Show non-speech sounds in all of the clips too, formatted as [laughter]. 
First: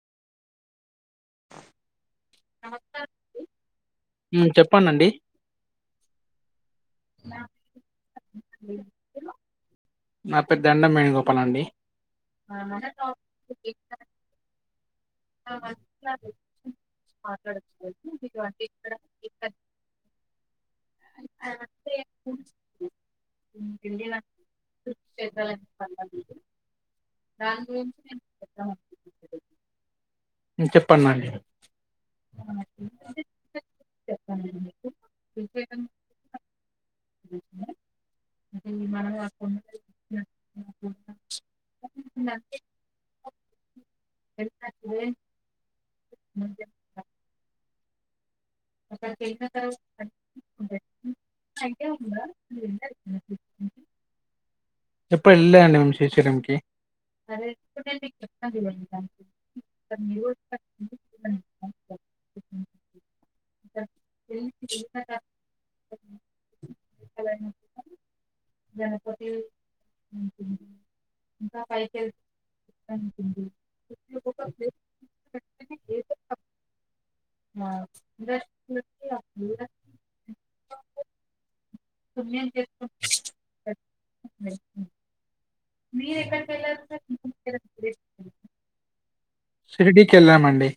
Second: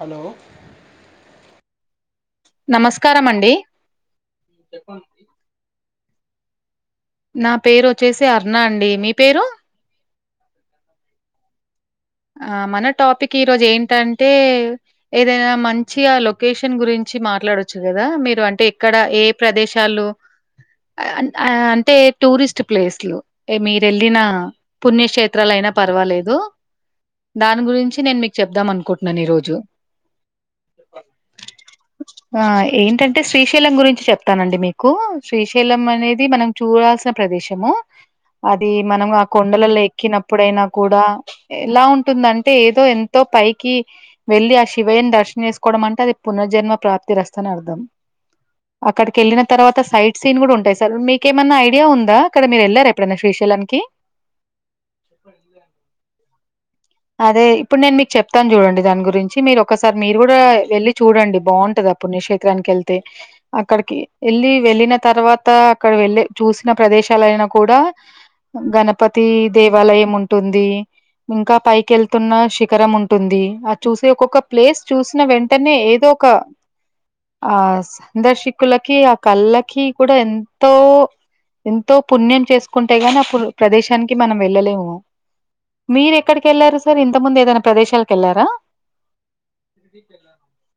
Hello నమస్కారం అండి హ్మ్. చెప్పండండి. నా పేరు వచ్చేసి అరుణ అండి మీ పేరు నా పేరు దండంమెగో పనండి ఆ మన టాపిక్ ఈరోజు ఏంటంటే ఏదైనా మంచిగ ఆ లొకేషన్ గురించి మాట్లాడొచ్చు కదా మీరు అంటే ఇక్కడ ఏ ప్రదేశాలు అంటే టూరిస్ట్ ప్లేస్లు మీరు వెళ్ళిన పుణ్యక్షేత్రాలు అయిన పర్వాలేదు దాని గురించి నేను మీకు చెప్దాం అనుకుంటున్నాను ఈ రోజు హ్మ్. చెప్పండండి. ఆ ఏంటంటే శ్రీశైలం గురించి చెప్తానండి మీకు శ్రీశైలం అనేది మనం చూడాల్సిన ప్రదేశము అది మనం ఆ కొండలలో ఎక్కినప్పుడైనా కూడా ఎలా ఉం ఉంటుందంటే ఏదో ఎంతో పైకి వెళ్ళి ఆ శివయ్యని దర్శనం చేసుకోవడం అంటే అది పునర్జన్మ ప్రాప్తిరస్తా అని అర్థం అక్కడికి వెళ్ళిన తర్వాత సైట్ సీన్ కూడా ఉంటాయి సార్ మీకేమన్నా ఐడియా ఉంద అక్కడ మీరు వెళ్లారు ఎప్పుడైనా శ్రీశైలానికి ఎప్పుడు ఎళ్ళలేదండి మేము శ్రీశైలంకి. అదే ఇప్పుడు నేను మీకు చెప్తాను చూడండి దాని గురించి మీరు ఒకసారి మీరు కూడా వెళ్ళి చూడండి బాగుంటది ఆ పుణ్యక్షేత్రానికి వెళ్తే అక్కడికి వెళ్ళి వెళ్ళిన తర్వాత అక్కడ వెళ్ళ చూసిన ప్రదేశాలయినా కూడ గణపతి దేవాలయం ఉంటుంది ఇంకా పైకి కెళ్తున్న శిఖరం ఉంటుంది ఆ చూసి ఒక్కొక్క ప్లేస్ చూసిన వెంటనే ఏదో ఒక ఆ సందర్శికులకి ఆ కళ్ళకి కూడ ఎ తో ఎంతో పుణ్యం చేసుకుంటేగని ఆ ప్రదేశం తనికి మనం వెళ్ళలేము. మీరు ఎక్కడికి వెల్లారు సార్? ఇంత ముందు ఏదైనా ప్రదేశాలకు వెళ్లారా? షిర్డీ కి వెళ్ళామండి.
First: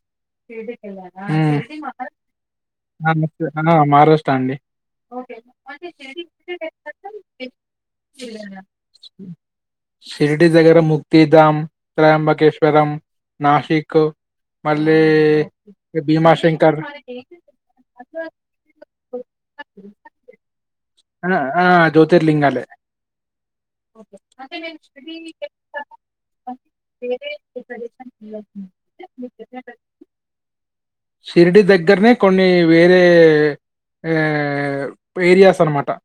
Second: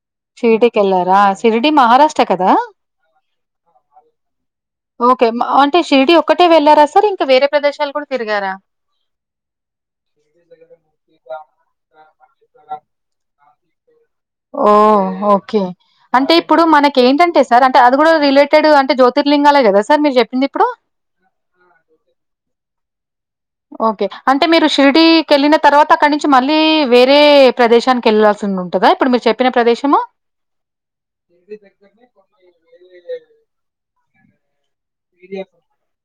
ఎల్లారా షిర్డీ మహారాష్ట్ర కదా. [unintelligible] మారస్తా అండి ఓకే అంటే షిర్డీ ఒకటే వెళ్లారా సార్ ఇంకా వేరే ప్రదేశాలు కూడా తిరిగారా? షిర్డీ జగరము తీదాం త్రయాంబకేశ్వరం నాసిక్ ఓ మళ్ళీ ఓకే అంటే ఇప్పుడు భీమాశంకర్ మనకి ఏంటంటే సార్ అంటే అ అది కూడా రిలేటెడ్ అంటే జ్యోతిర్లింగాలే కదా సార్ మీరు చెప్పింది ఇప్పుడు. అ ఆ జ్యోతిర్లింగలే ఓకే అంటే మీరు షిర్డికి వెళ్ళిన తర్వాత అక్కడి ను మళ్ళీ వేరే ప్రదేశానికి వెళ్ళాల్సి ఉంటుందా. ఇప్పుడు మీరు చెప్పిన ప్రదేశము షిర్డీ దగ్గరనే కొన్ని వేరే యావ్ ఇప్పుడు ఏర్యాస్ అనమాటా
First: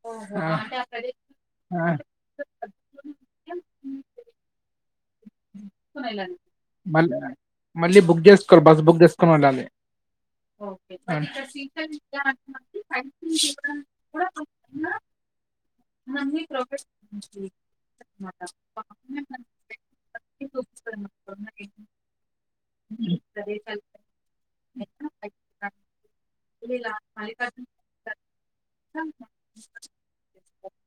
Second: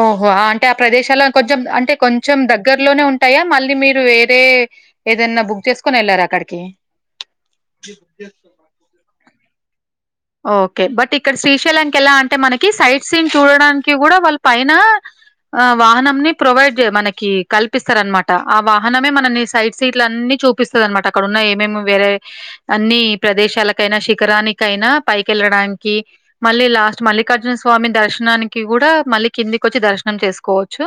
ఓహో అంటే ఆ ప్రదేశల్లో కొంచెం ఆ! అంటే కొంచెం దగ్గరలోనే ఉంటాయా. మళ్ళీ మీరు వేరే ఏదన్న బు [unintelligible] మళ్ మళ్ళీ బుక్ చేసుకో బస్ బుక్ చేసుకుని ఉండాలి. ఓకే బట్ ఇక్కడ శ్రీశైలంనికి ఎలా అంటే మనకి సైట్ సీన్ చూడడానికి కూడా వాళ్ళు పైన ఆ వాహనం ని ప్రొవైడ్ మనకి కల్పిస్తారనమాట. ఆ వాహనమే మనల్ని సైట్ సీట్లన్ని చూపిస్తుంది అనమాట అక్కడన్న ఏమేమి వేరే అన్ని ప్రదేశాలకైనా, శిఖరానికైనా కి వెళ్ళడానికి మళ్ళీ లాస్ట్ మల్లికార్జున స్వామి దర్శనానికి కూడా మళ్ళీ కిందికి వచ్చి దర్శనం చేసుకోవచ్చు.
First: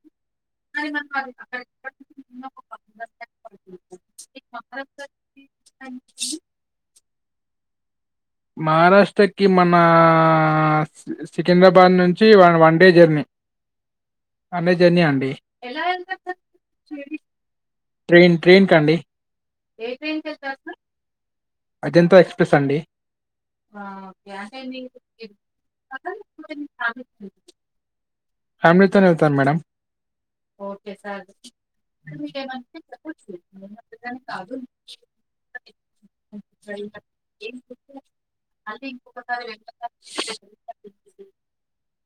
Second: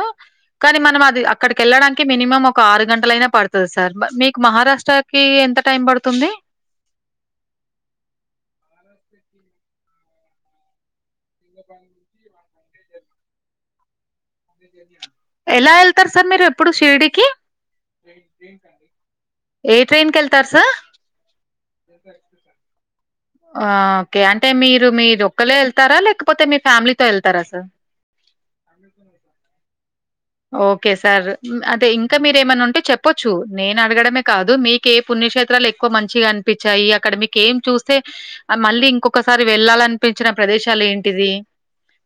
కానీ మనం అది అక్కడిక వెళ్ళడానికి మినిమం ఒక ఆరు గంటల అయినా పడుతుంది సార్ మీ మహారాష్ట్రకి ఎంత టైం పడుతుంది? మహారాష్ట్రకి మనా సికింద్రాబాద్ నుంచి ఒన్ ఒన్ వండే జెర్నీ ఎలా వెళ్తార్ సార్ మీరేప్పుడు షిర్డికి ట్రైన్ ట్రైన్ కండి. ఏ ట్రైన్ కెళ్తారు సార్. అజంత ఎక్స్ప్రెస్ అండి. ఆ ఓకే అంటే మీరు మీరు ఒక్కల్లే వెళ్తారా లేకపోతే మీ ఫ్యామిలీతో వెళ్తారా సార్ ఫ్యామిలీతోనేల్తాను మేడమ్ ఓకే సార్ అంటే ఇంకా మీరేమన్నా ఉంటే చెప్పొచ్చు నేను అడగడమే కాదు మీకే పుణ్యక్షేత్రాలు ఎక్కువ మంచిగా అనిపించాయి అక్కడ మీక ఏం చూస్తే మళ్ళీ ఇంకొకసారి వెళ్ళాలనిపించిన ప్రదేశాలు ఏంటిది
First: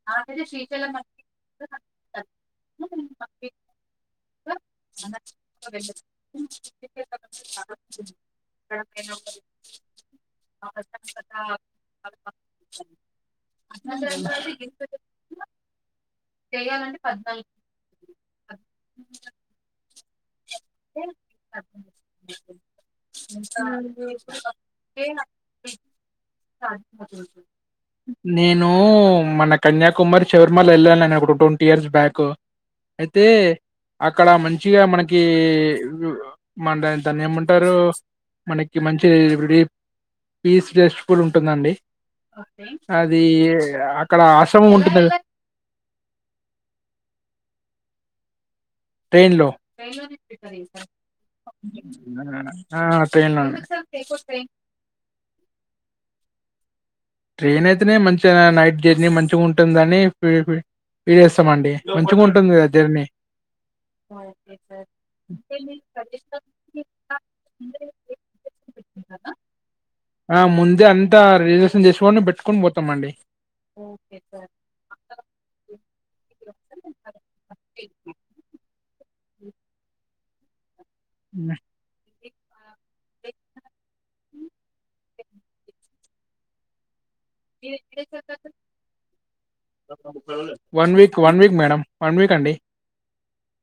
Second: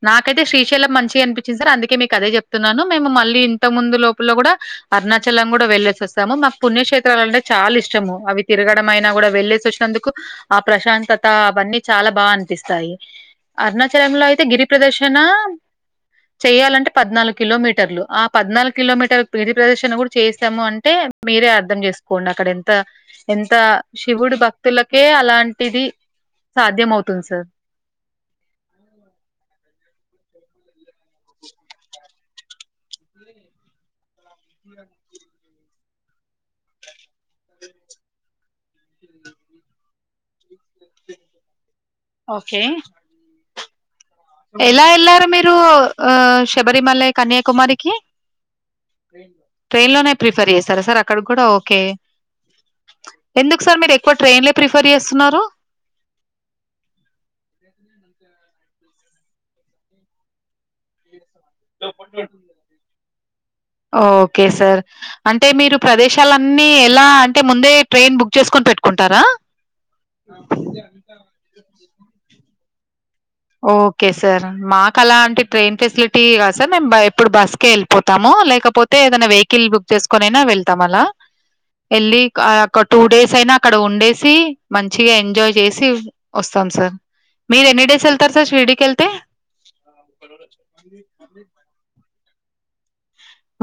నాకైతే శ్రీశైలం మంచిగా అనిపి సర్ అందుకే మీకదే చెప్తున్నాను. మేము మళ్ళీ ఇంత ముందు లోపల కూడా అరుణాచలం కూడా వెళ్ళేసి వస్తాము మాకు పుణ్యక్షేత్రాలు అంటే చాలా ఇష్టము అవి తిరగడం అయినా కూడా వెళ్ళేసి వచ్చినందుకు ఆ ప్రశాంతత అవన్నీ చాలా బాగా అనిపిస్తాయి అరుణాచలంలో అయితే గిరి ప్రదర్శన చెయ్యాలంటే పద్నాలుగు కిలోమీటర్ టర్లు ఆ పద్నాలుగు కిలోమీటర్ల గిరి ప్రదర్శన కూడా చేసాము అంటే మీరే అర్థం చేసుకోండి అక్కడ ఎంత ఎంత శివుడు భక్తులకే అలాంటిది సాధ్యమవుతుంది సార్ నేను మన కన్యాకుమారి శబరిమల వెళ్ళాల నేను ఒక ట్వంటీ ఇయర్స్ బ్యాక్ అయితే అక్కడ మంచిగా మనకి మన ద దాన్ని ఏమంటారు మనకి మంచి పీ పీజ్ టెస్ట్ కూడా ఉంటుందండి. ఓకే అదియే [unintelligible] ఎలా వెళ్లారు మీరు ఆ శబరిమలై కన్యాకుమారికి ట్రైన్ లో ట్రైన్ లోనే ప్రిఫర్ చేస్తారా సార్ అక్కడ కూడా ఓకే ట్రైన్ ఎందుకు లో సార్ మీరు ఎక్కువ ట్రైన్లే ప్రిఫర్ చేస్తున్నారు. ట్రైన్ అయితేనే మంచిగా నైట్ జర్నీ మంచిగా ఉంటుందని P P journey okay sir అంటే మీరు ప్రదేశాలన్నీ ఎలా అంటే ముందే ట్రైన్ బుక్ చేసుకొని పెట్టుకుంటారా ఆ ముందే అంత రిజర్వేషన్ చేసుకోని పెట్టుకుని పోతామండి. ఓకే సార్ మాకలా అంటే ట్రైన్ ఫెసిలిటీ టిగా సార్ మేము ఎప్పుడు బస్కే వెళ్ళిపోతాము లేకపోతే తే ఏదైనా వెహికల్ బుక్ చేసుకోనైనా వెళ్తాం అలా నా వీక్ ఒక టూ డేస్ అయినా అక్కడ ఉండేసి మంచిగా ఎంజాయ్ చేసి వస్తాం సార్ మీరెన్నిడేసేల్ one week one week madam one week అండి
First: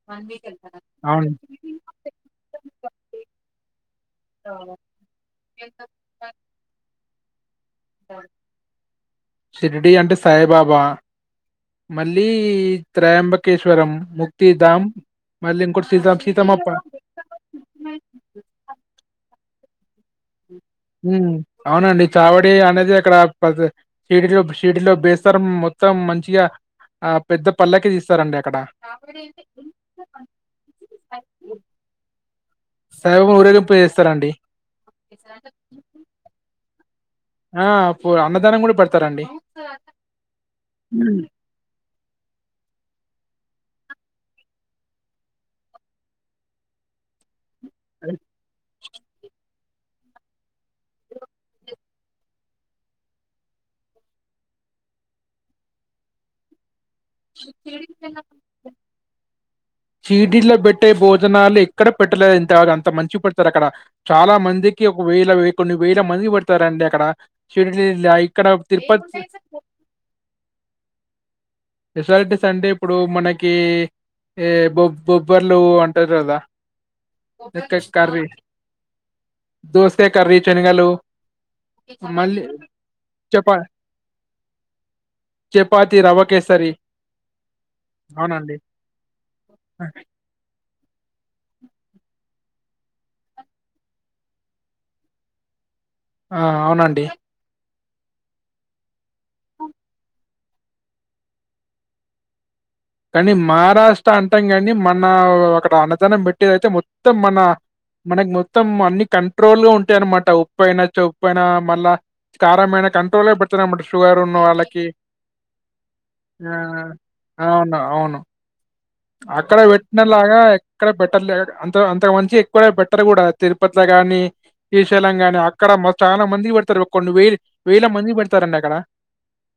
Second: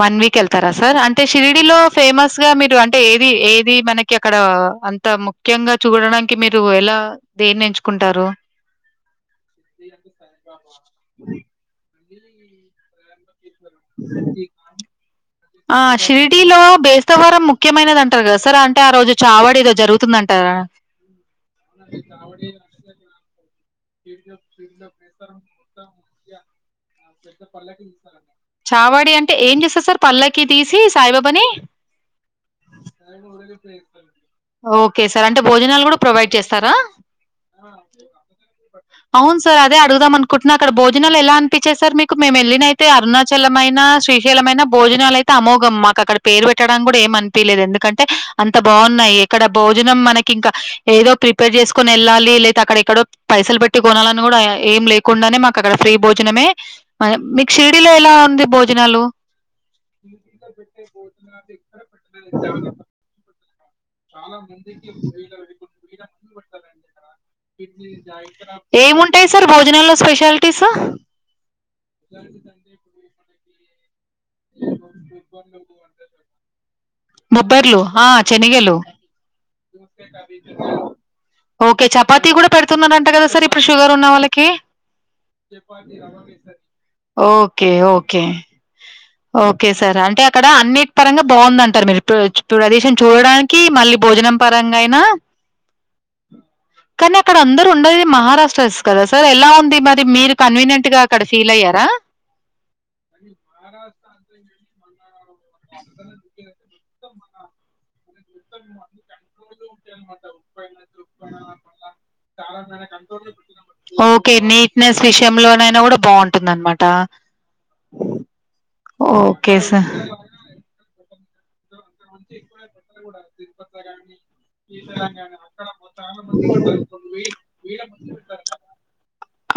వన్ వీక్ వెళ్తారా సార్ అంటే అవును షిరిడిలో ఫేమస్ గా మీరు అంటే ఏది ఏది మనకి అక్కడ అంత ముఖ్యంగా చూడడానికి మీరు ఎలా దేన్ని ఎంచుకుంటారు షిరిడి అంటే సాయిబాబా మళ్ళీ త్రేంబ మళ్ళీ ఆ ఇంకోటి సీతా సీతమ్మ షిరిడిలో పా బేస్తవర ముఖ్యమైనది అంటారు కదా సార్ అంటే ఆ రోజు చావాడ ఏదో జరుగుతుందంటారా ఉమ్ అవునండి చావడే అనేది అక్కడ ప్ర మొత్తం మంచిగా ఆ పెద్ద పల్లకి తీస్తారండి అక్కడ చావాడి అంటే ఏం చేస్తారు సార్ పల్లకి తీసి సాయిబాబని సాయిబాబా ఊరేగింపు చేస్తారండి ఓకే సార్ అంటే భోజనాలు కూడా ప్రొవైడ్ చేస్తారా ఆ పో అన్నదానం కూడా పెడ్ అవును సార్ అదే అడుగుదాం అనుకుంటున్నా అక్కడ భోజనాలు ఎలా అనిపించెస్ సార్ మీకు మేము వెళ్ళినయితే అరుణాచలమైన శ్రీశైలమైన భోజనాలు అయితే అమోఘం మాకు అక్కడ పేరు పెట్టడానికి కూడా ఏమన్ టీ లేదు ఎందుకంటే అంత భా ఉన్నాయి ఇక్కడ భోజనం మనకి ఇంకా ఏదో ప్రిపేర్ చేసుకొని వెళ్ళాలి లేదా అక్కడ ఎక్కడో పైసల్ పెట్టి కొనాలన్న కూడా ఏం లేకుండానే మాకు అక్కడ ఫ్రీ భోజనమే మాకేం. మీకు షిరిడీలో ఎలా ఉంది భోజనాలు చీటిలో పెట్టే భోజనాలు ఎక్కడ పెట్టలేదు ఇంతగా అంత మంచి పెడు తారు అక్కడ చాలా మందికి ఒక వేల కొన్ని వేల మందికి పెడతారండి అక్కడ షిరిడీలో ఇక్కడ తిరుపతి ఏముంటాయి సార్ భోజనంలో స్పెషాలిటీస్ స్పెషాలిటీస్ అంటే ఇప్పుడు మన కే కదా బొబ్బర్లు ఆహా కర్రీ శనగలు దోసకాయ కర్రీ శనగలు చపాతీ మళ్ళీ కూడా పెడుతున్నరంట కదా సార్ చపా ఇప్పుడు షుగర్ ఉన్న చపాతి రవ్వ కేసరి ఓకే ఓకే అవునండి ఓకే సార్ అంటే అక్కడ అన్నిట్ పరంగ బాగుందంటారు మీరు ఇప్పుడు చు ప్రదేశం చూడడానికి మళ్ళీ భోజనం పరంగా అయినా ఆ అవునండి ఉండది మహారాష్ట్ర కదా సార్ ఎలా ఉంది మరి మీరు కన్వీనియంట్ గా అక్కడ ఫీల్ అయ్యారా కానీ మహారాష్ట్ర టంగాని ము మన్నా ఓ ఒకట అన్నదనం పేట్టి అయితే మొ మొత్తం మన మనక్ మొత్తం అన్ని కన్ కంట్రోల్గ ఉంటయి అనమాట ఉప్పుయినా చెప్పుయినా మళ్ళా కారమైన కంట్రోల్ గ పెడుతు న్నమాట షుగర్ ఓకే. ఉన్న వాళ్ళకి నీట్‌నెస్ విషయంలోనైనా గూడా బావుంటుందనమాట. ఆ వున్నా అవును ఓకే అక్కడ పెట్టిన లాగా ఎక్కడ పెట్ తలేక అం త [unintelligible] మంచి ఎక్కువ పెట్టరు కూడా తిరుపత గాని శ్రీశైలం గాని అక్కడ మో చాలా మందికి పెడతారు ఒక కొన్ని వేలు వేల మంది పెడతారండి అక్కడ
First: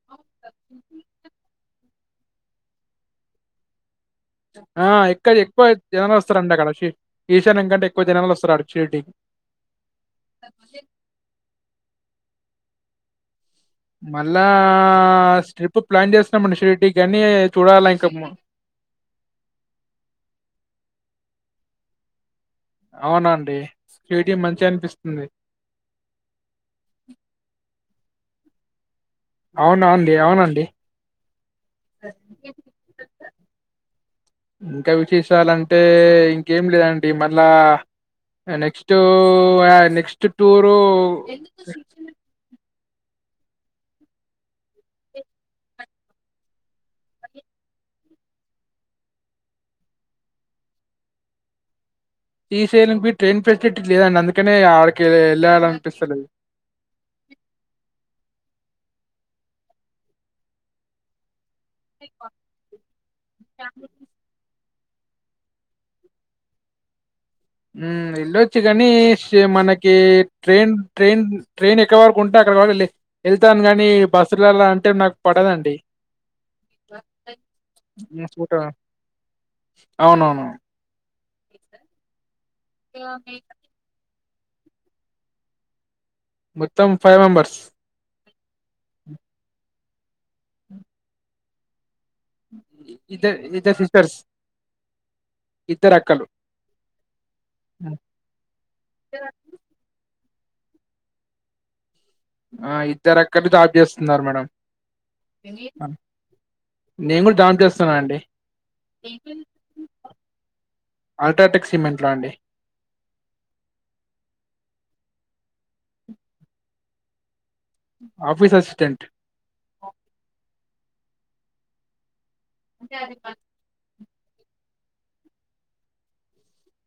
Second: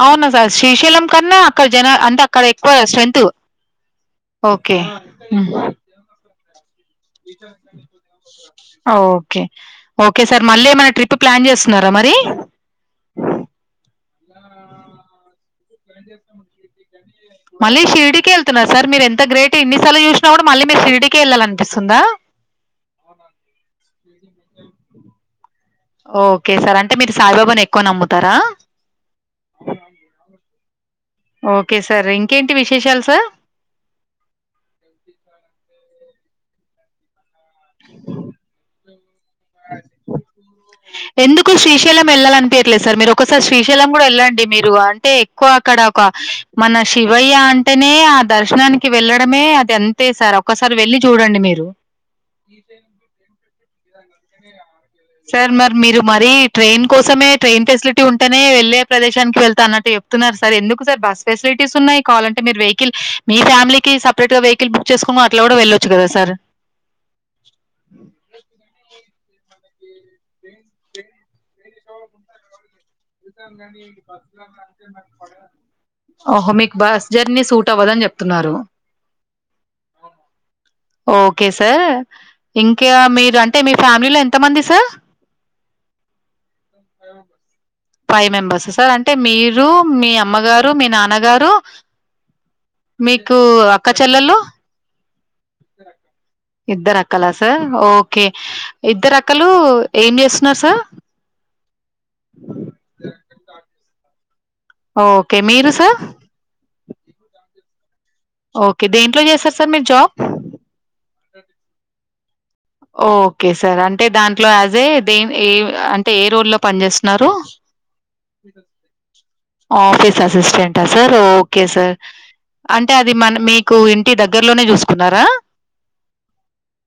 అవునా సార్ శ్రీశైలం కన్నా అక్కడ జనా అన్ అక్కడ ఎక్కువ స్ట్రెంతు ఓకే ఆ ఎక్కడ హ్మ్. ఎక్కువ జనాలు వస్ వస్తారండి అక్కడ షి ఓకే ఓకే సార్ మళ్ళీ ఏమైనా ట్రిప్ ప్లాన్ చేస్తున్నారా మరి మళ్ళా ట్రిప్ ప్లాన్ చేస్తున్నామండీ షిరిడికి మళ్ళీ షిర్డి కె ఎళ్తున్నారు సార్ మీరు ఎంత గ్రేట్ ఇన్ని సార్లు చూసినా కూడా మళ్ళీ మీరు షిరిడి ఇంటికే వెళ్ళాల అనిపిస్తుందా అవునా అండి షిరిడి మంచిగా అనిపిస్తుంది ఓకే సార్ అంటే మీరు సాయిబాబాని ఎక్కువ నమ్ము టరా అవునా అండి అవునండి ఓకే సార్ ఇంకేంటి విశేషాలు సార్ అంటే ఇంకేం లేదండి మళ్ళా నెక్స్ట్ నెక్స్ట్ టూరు లేదు సార్ మీరు ఒకసారి శ్రీశైలం కూడా వెళ్ళండి మీరు అంటే ఎక్కువ అక్కడ ఒక మన శివయ్య అంటేనే ఆ దర్శనానికి వెళ్ళడమే అది అంతే సార్ ఒక్కసారి వెళ్ళి చూడండి మీరు శ్రీశైలం కి ట్రైన్ ఫెసిలిటీ లేదండి అందుకనే ఆడకి సార్ మరి మీరు మరి ట్రైన్ కోసమే ట్రైన్ ఫెసిలిటీ ఉంటేనే వెళ్ తె ప్రదేశానికి వెళ్తా అన్నటు చెప్తున్నారు సార్ ఎందుకు సార్ బస్ ఫెసిలిటీ న్నాయి కావాలంటే మీరు వెహికల్ మీ ఫ్యామిలీకి సపరేట్ గా వెహి కిల్ బుక్ చేసుకుని అట్లా కూడా వెళ్ళొచ్చు కదా సార్ హ్మ్మ్ వెళ్లొచ్చు గానీ ఇక మనకి ట్రైన్ ట్రైన్ ట్రైన్ ఎక్కడివరకు ఉంటే అక్కడ వరకు వె వెళ్తాను కానీ బస్సులల్లో అంటే నాకు పడదండి ఓహో! మీకు బస్ జర్నీ సూట్ అవ్వదని జెప్తున్నారు. అవునవును ఓకే సార్ ఇంకా మీరు అంటే మీ ఫ్యామిలీలో ఎం ఎంతమంది సార్ మొత్తం five members five members sir అంటే మీరు మీ అమ్మగారు మీ నాన్నగారు ఇద్దరు మీకు అక్క చెల్లెలు ఇద్దరుక్కలు క్కల సార్ ఓకే ఇద్దరు అక్కలు ఏం చేస్తు నాస ఆ ఇద్దరు అక్కలు తాప్ చేస్తున్నారు మేడం ఓకే మీరు సార్ న అండి ఓకే దేంట్లో చేస్తారు సార్ మీరు జాబ్ అల్ట్రాటెక్ సిమెంట్ లో అండి ఓకే సార్ అంటే దాంట్లో యాజ్ ఏ దే ఏ అంటే ఏ రోల్ల్లో పని చేస్తున్నారు office assistant office assistant sir okay sir అంటే అది మన మీకు దగ్గర్లోనే చూసుకున్నారా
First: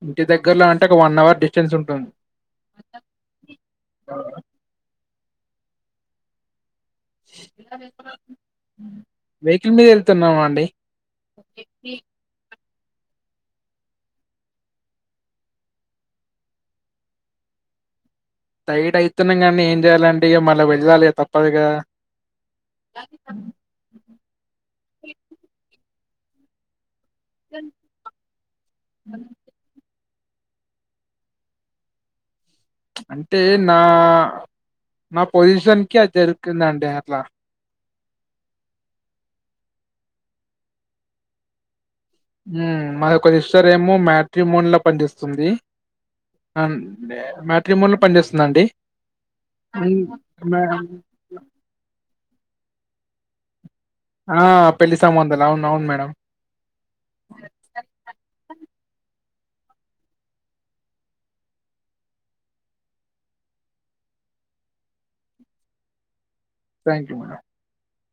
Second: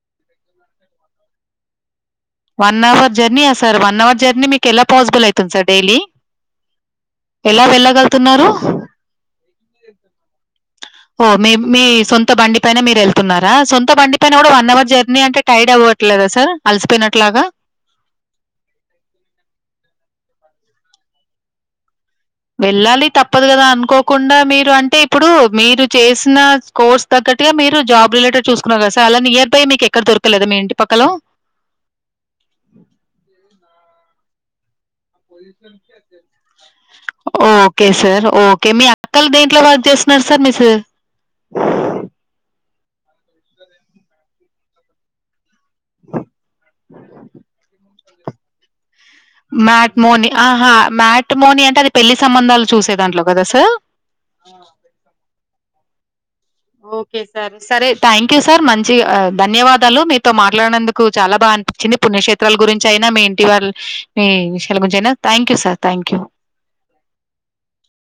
ఇంటి దగ్గరలో అంటే ఒక వన్ అవర్ డిస్టెన్స్ ఉంటుంది వన్ అవర్ జర్నీయా సార్ వన్ అవర్ జర్నీ మీకుక ఎలా పాసిబుల్ యితు తుమ్ డైలీ ఎలా వెళ్ళగలుగుతున్నారు వెహికల్ మీద వెళ్తున్నామా అండి ఓ మి మీ సొంత బడి పైన మీరు వెళ్తున్నారా సొంత బండి పైన కూడా వన్ అవర్ జర్నీ అంటే టైర్డ్ అవ్వట్లేదా సార్ అలసిపోయినట్లాగా టైడ్ అవుతున్నాం కాగానీ ఏం చేయాలంటే ఇంటి మళ్ళీ వెళ్దాలి తప్పదుగా వెళ్ళాలి తప్పదు కదా అనుకోకుండా మీరు అంటే ఇప్పుడు మీరు చేసిన కోర్స్ తగ్గగా మీరు జాబ్ రిలేె చూసుకున్నారు కద స అ నియర్ బై మీకుక్కడ దొకు పక్కలేదా మీ ఇంటి పక్కల అంటే నా నా పొజిషన్ కి అది జరుగుందండి అట్లా ఓకే సార్ ఓకే మీ అక్కలు దేంట్లో వర్క్ చేస్తున్నారు సార్ మీ స ఉహ్మ్ మాదోక సిష్టార్ ఏమో మ్యాట్రిమొన్లా పన్దేస్తుంది. అమ్మ్ మ్యాట్రిమొన్ల పనిచేస్తుందండి. మ్యాట్ మోని ఆహా మ్యాట్రీ మోని అంటే అది. పెళ్లి సంబంధాలు చూసే దాంట్లో వద సా ఆ పెళ్లి సంమందల్ అవును అవును మేడం. ఓకే సార్ సరే థ్యాంక్ యూ సార్ మం చి ఆహ్ ధన్యవాదాలు మీతో మాట్లాడినందుకు చాలా బాగా అనిపించింది. పుణ్యక్షేత్రాల గురించి అయినా మీ ఇంటి వాళ్ మీ విషయాల గురించి అయినా. Thank you sir, thank you. Thank you madam.